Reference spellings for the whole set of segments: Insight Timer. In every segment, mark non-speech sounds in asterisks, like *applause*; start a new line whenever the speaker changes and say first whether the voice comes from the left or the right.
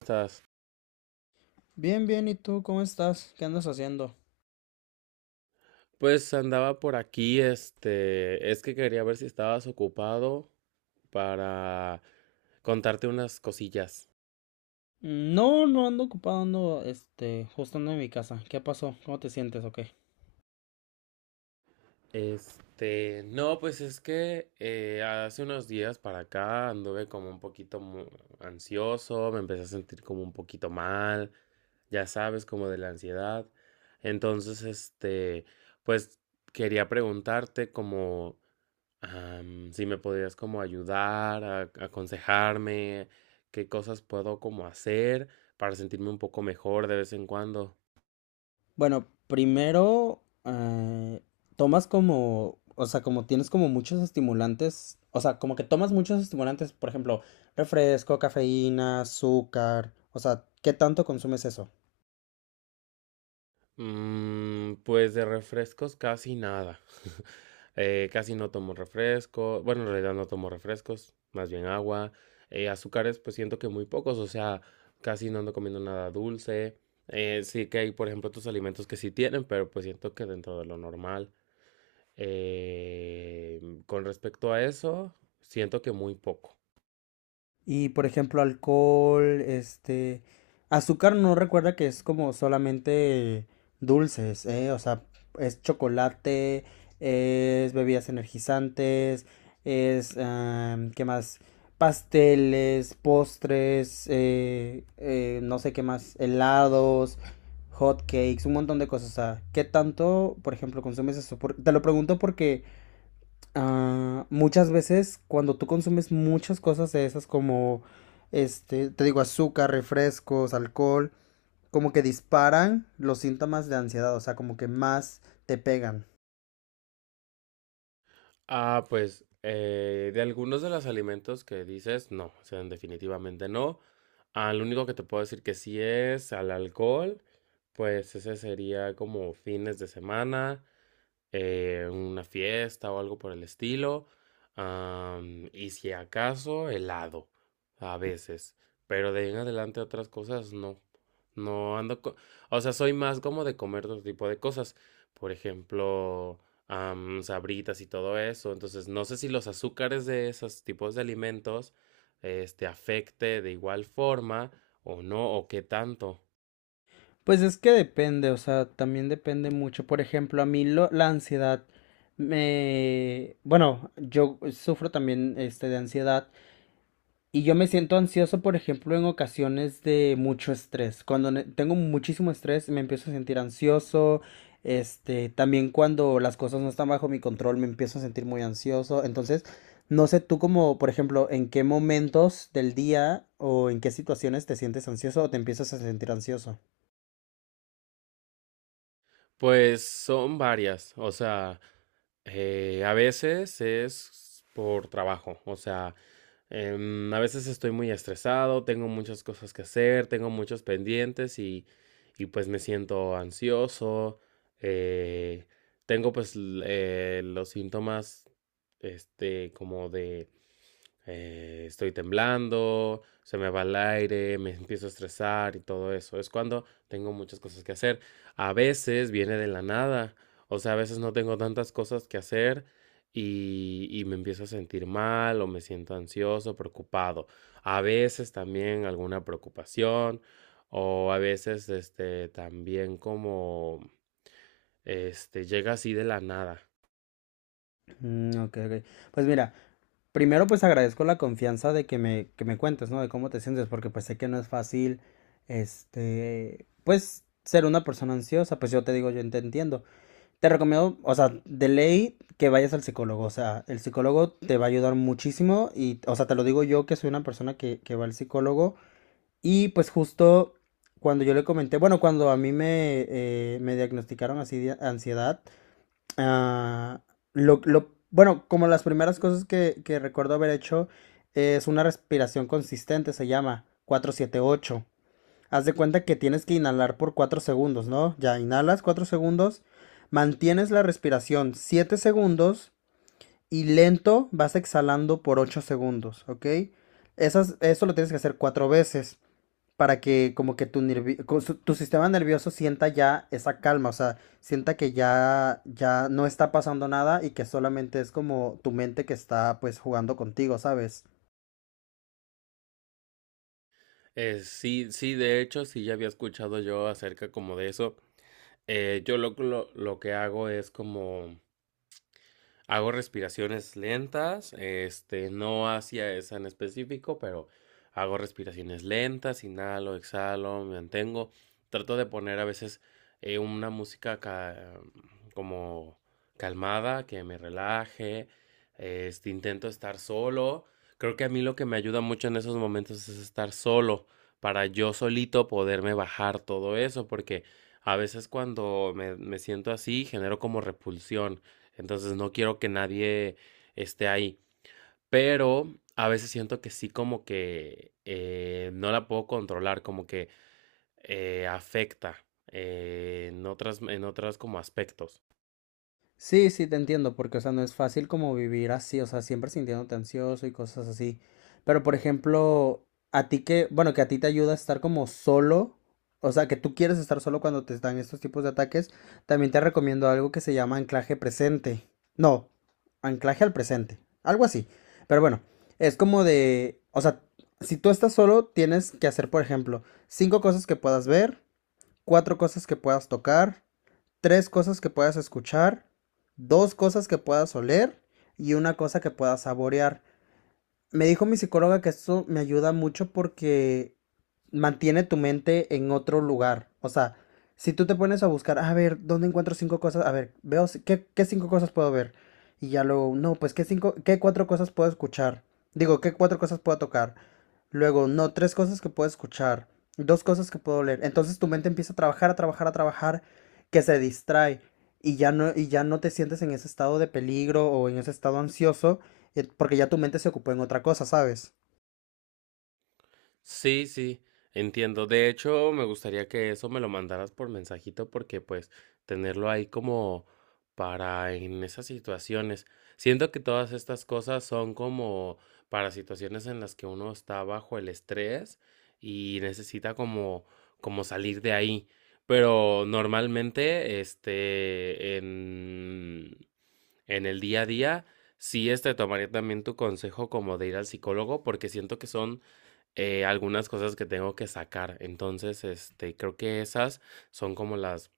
right: ¿Estás?
left: Bien, bien, ¿y tú cómo estás? ¿Qué andas haciendo?
right: Pues andaba por aquí, es que quería ver si estabas ocupado para contarte unas cosillas.
left: No, no ando ocupado, ando, justo ando en mi casa. ¿Qué pasó? ¿Cómo te sientes o qué?
right: No, pues es que hace unos días para acá anduve como un poquito ansioso, me empecé a sentir como un poquito mal, ya sabes, como de la ansiedad. Entonces, pues quería preguntarte como si me podrías como ayudar, a, aconsejarme, qué cosas puedo como hacer para sentirme un poco mejor de vez en cuando.
left: Bueno, primero, tomas como, o sea, como tienes como muchos estimulantes, o sea, como que tomas muchos estimulantes, por ejemplo, refresco, cafeína, azúcar, o sea, ¿qué tanto consumes eso?
right: Mm, pues de refrescos casi nada. *laughs* Casi no tomo refresco. Bueno, en realidad no tomo refrescos, más bien agua. Azúcares, pues siento que muy pocos, o sea, casi no ando comiendo nada dulce. Sí que hay, por ejemplo, otros alimentos que sí tienen, pero pues siento que dentro de lo normal. Eh, con respecto a eso, siento que muy poco.
left: Y por ejemplo, alcohol, azúcar no recuerda que es como solamente dulces, ¿eh? O sea, es chocolate, es bebidas energizantes, es, ¿qué más? Pasteles, postres, no sé qué más, helados, hot cakes, un montón de cosas. O sea, ¿qué tanto, por ejemplo, consumes eso? Te lo pregunto porque ah, muchas veces cuando tú consumes muchas cosas de esas como, te digo, azúcar, refrescos, alcohol, como que disparan los síntomas de ansiedad, o sea, como que más te pegan.
right: Ah, pues de algunos de los alimentos que dices, no, o sea, definitivamente no. Ah, lo único que te puedo decir que sí es al alcohol, pues ese sería como fines de semana. Una fiesta o algo por el estilo. Y si acaso, helado, a veces. Pero de ahí en adelante otras cosas no. No ando co- O sea, soy más como de comer otro tipo de cosas. Por ejemplo, sabritas y todo eso. Entonces, no sé si los azúcares de esos tipos de alimentos, afecte de igual forma o no, o qué tanto.
left: Pues es que depende, o sea, también depende mucho. Por ejemplo, la ansiedad me... Bueno, yo sufro también de ansiedad. Y yo me siento ansioso, por ejemplo, en ocasiones de mucho estrés. Tengo muchísimo estrés, me empiezo a sentir ansioso. Este, también cuando las cosas no están bajo mi control, me empiezo a sentir muy ansioso. Entonces, no sé tú como, por ejemplo, en qué momentos del día o en qué situaciones te sientes ansioso o te empiezas a sentir ansioso.
right: Pues son varias, o sea, a veces es por trabajo, o sea, a veces estoy muy estresado, tengo muchas cosas que hacer, tengo muchos pendientes y pues me siento ansioso, eh, tengo pues los síntomas, como de estoy temblando, se me va el aire, me empiezo a estresar y todo eso. Es cuando tengo muchas cosas que hacer. A veces viene de la nada, o sea, a veces no tengo tantas cosas que hacer y me empiezo a sentir mal o me siento ansioso, preocupado. A veces también alguna preocupación o a veces este también como este llega así de la nada.
left: Ok, ok. Pues mira. Primero, pues agradezco la confianza de que me cuentes, ¿no? De cómo te sientes, porque pues sé que no es fácil, pues ser una persona ansiosa, pues yo te digo, yo te entiendo. Te recomiendo, o sea, de ley que vayas al psicólogo, o sea, el psicólogo te va a ayudar muchísimo y, o sea, te lo digo yo que soy una persona que va al psicólogo. Y pues justo cuando yo le comenté, bueno, cuando a mí me, me diagnosticaron así de ansiedad, ah, bueno, como las primeras cosas que recuerdo haber hecho es una respiración consistente, se llama 4-7-8. Haz de cuenta que tienes que inhalar por 4 segundos, ¿no? Ya inhalas 4 segundos, mantienes la respiración 7 segundos y lento vas exhalando por 8 segundos, ¿ok? Eso lo tienes que hacer 4 veces para que como que tu sistema nervioso sienta ya esa calma, o sea, sienta que ya no está pasando nada y que solamente es como tu mente que está pues jugando contigo, ¿sabes?
right: Sí, sí, de hecho, sí ya había escuchado yo acerca como de eso. Yo lo que hago es como: hago respiraciones lentas, no hacia esa en específico, pero hago respiraciones lentas, inhalo, exhalo, me mantengo. Trato de poner a veces una música ca- como calmada, que me relaje. Intento estar solo. Creo que a mí lo que me ayuda mucho en esos momentos es estar solo, para yo solito poderme bajar todo eso, porque a veces cuando me siento así, genero como repulsión. Entonces no quiero que nadie esté ahí. Pero a veces siento que sí como que no la puedo controlar, como que afecta en en otras como aspectos.
left: Sí, sí, te entiendo, porque, o sea, no es fácil como vivir así, o sea, siempre sintiéndote ansioso y cosas así. Pero, por ejemplo, a ti que, bueno, que a ti te ayuda a estar como solo, o sea, que tú quieres estar solo cuando te están estos tipos de ataques, también te recomiendo algo que se llama anclaje presente. No, anclaje al presente, algo así. Pero bueno, es como de, o sea, si tú estás solo, tienes que hacer, por ejemplo, cinco cosas que puedas ver, cuatro cosas que puedas tocar, tres cosas que puedas escuchar, dos cosas que puedas oler y una cosa que puedas saborear. Me dijo mi psicóloga que eso me ayuda mucho porque mantiene tu mente en otro lugar. O sea, si tú te pones a buscar, a ver, ¿dónde encuentro cinco cosas? A ver, veo, si- ¿qué, qué cinco cosas puedo ver? Y ya luego, no, pues, ¿qué cinco, qué cuatro cosas puedo escuchar? Digo, ¿qué cuatro cosas puedo tocar? Luego, no, tres cosas que puedo escuchar, dos cosas que puedo leer. Entonces tu mente empieza a trabajar, que se distrae y y ya no te sientes en ese estado de peligro o en ese estado ansioso. Porque ya tu mente se ocupó en otra cosa, ¿sabes?
right: Sí, sí, entiendo. De hecho, me gustaría que eso me lo mandaras por mensajito porque pues tenerlo ahí como para en esas situaciones. Siento que todas estas cosas son como para situaciones en las que uno está bajo el estrés y necesita como salir de ahí. Pero normalmente, en el día a día, sí, tomaría también tu consejo como de ir al psicólogo porque siento que son algunas cosas que tengo que sacar. Entonces, creo que esas son como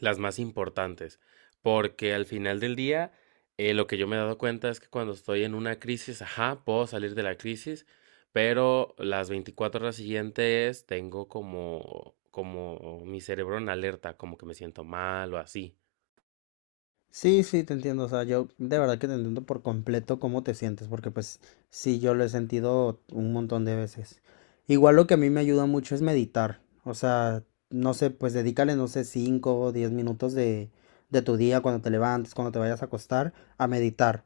right: las más importantes. Porque al final del día, lo que yo me he dado cuenta es que cuando estoy en una crisis, ajá, puedo salir de la crisis, pero las 24 horas siguientes tengo como, como mi cerebro en alerta, como que me siento mal o así.
left: Sí, sí, te entiendo. O sea, yo de verdad que te entiendo por completo cómo te sientes, porque pues sí, yo lo he sentido un montón de veces. Igual lo que a mí me ayuda mucho es meditar. O sea, no sé, pues dedícale, no sé, 5 o 10 minutos de tu día cuando te levantes, cuando te vayas a acostar, a meditar.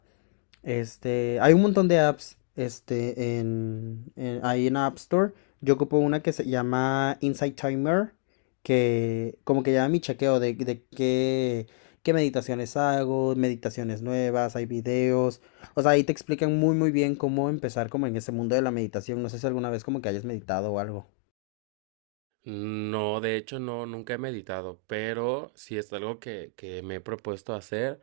left: Este, hay un montón de apps, ahí en la App Store. Yo ocupo una que se llama Insight Timer, que como que lleva mi chequeo qué meditaciones hago, meditaciones nuevas, hay videos. O sea, ahí te explican muy, muy bien cómo empezar como en ese mundo de la meditación. No sé si alguna vez como que hayas meditado o algo.
right: No, de hecho, no, nunca he meditado, pero sí es algo que me he propuesto hacer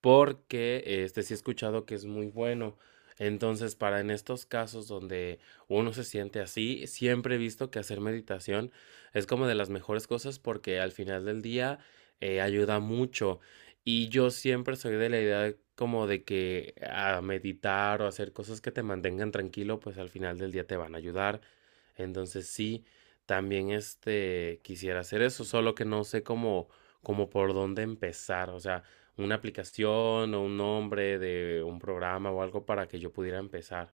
right: porque sí he escuchado que es muy bueno. Entonces, para en estos casos donde uno se siente así, siempre he visto que hacer meditación es como de las mejores cosas porque al final del día ayuda mucho. Y yo siempre soy de la idea como de que a meditar o hacer cosas que te mantengan tranquilo, pues al final del día te van a ayudar. Entonces, sí, también quisiera hacer eso, solo que no sé cómo por dónde empezar. O sea, una aplicación o un nombre de un programa o algo para que yo pudiera empezar.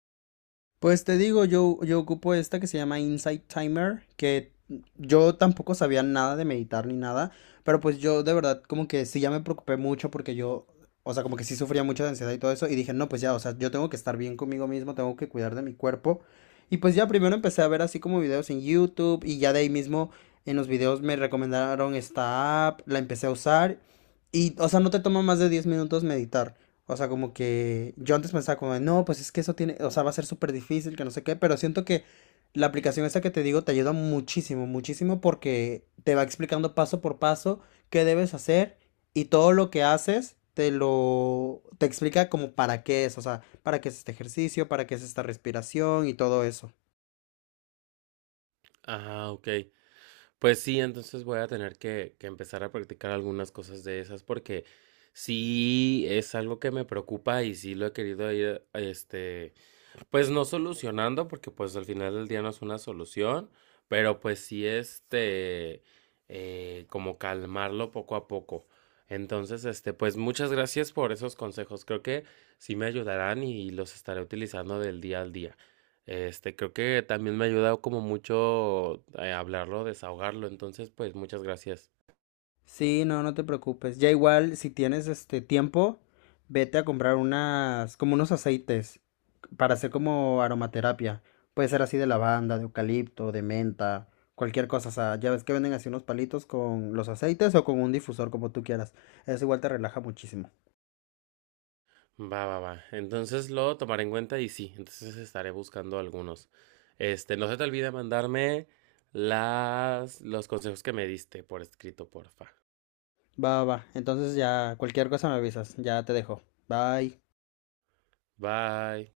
left: Pues te digo, yo ocupo esta que se llama Insight Timer, que yo tampoco sabía nada de meditar ni nada, pero pues yo de verdad como que sí ya me preocupé mucho o sea, como que sí sufría mucho de ansiedad y todo eso, y dije, no, pues ya, o sea, yo tengo que estar bien conmigo mismo, tengo que cuidar de mi cuerpo. Y pues ya primero empecé a ver así como videos en YouTube y ya de ahí mismo en los videos me recomendaron esta app, la empecé a usar y, o sea, no te toma más de 10 minutos meditar. O sea, como que yo antes pensaba no, pues es que eso tiene, o sea, va a ser súper difícil, que no sé qué, pero siento que la aplicación esta que te digo te ayuda muchísimo, muchísimo porque te va explicando paso por paso qué debes hacer y todo lo que haces te explica como para qué es, o sea, para qué es este ejercicio, para qué es esta respiración y todo eso.
right: Ah, ok. Pues sí, entonces voy a tener que empezar a practicar algunas cosas de esas porque sí es algo que me preocupa y sí lo he querido ir, pues no solucionando, porque pues al final del día no es una solución, pero pues sí como calmarlo poco a poco. Entonces, pues muchas gracias por esos consejos. Creo que sí me ayudarán y los estaré utilizando del día al día. Creo que también me ha ayudado como mucho hablarlo, desahogarlo. Entonces, pues muchas gracias.
left: Sí, no, no te preocupes. Ya igual, si tienes este tiempo, vete a comprar como unos aceites para hacer como aromaterapia. Puede ser así de lavanda, de eucalipto, de menta, cualquier cosa. O sea, ya ves que venden así unos palitos con los aceites o con un difusor, como tú quieras. Eso igual te relaja muchísimo.
right: Va, va, va. Entonces lo tomaré en cuenta y sí, entonces estaré buscando algunos. No se te olvide mandarme los consejos que me diste por escrito, porfa.
left: Va, va, va. Entonces ya, cualquier cosa me avisas. Ya te dejo. Bye.
right: Bye.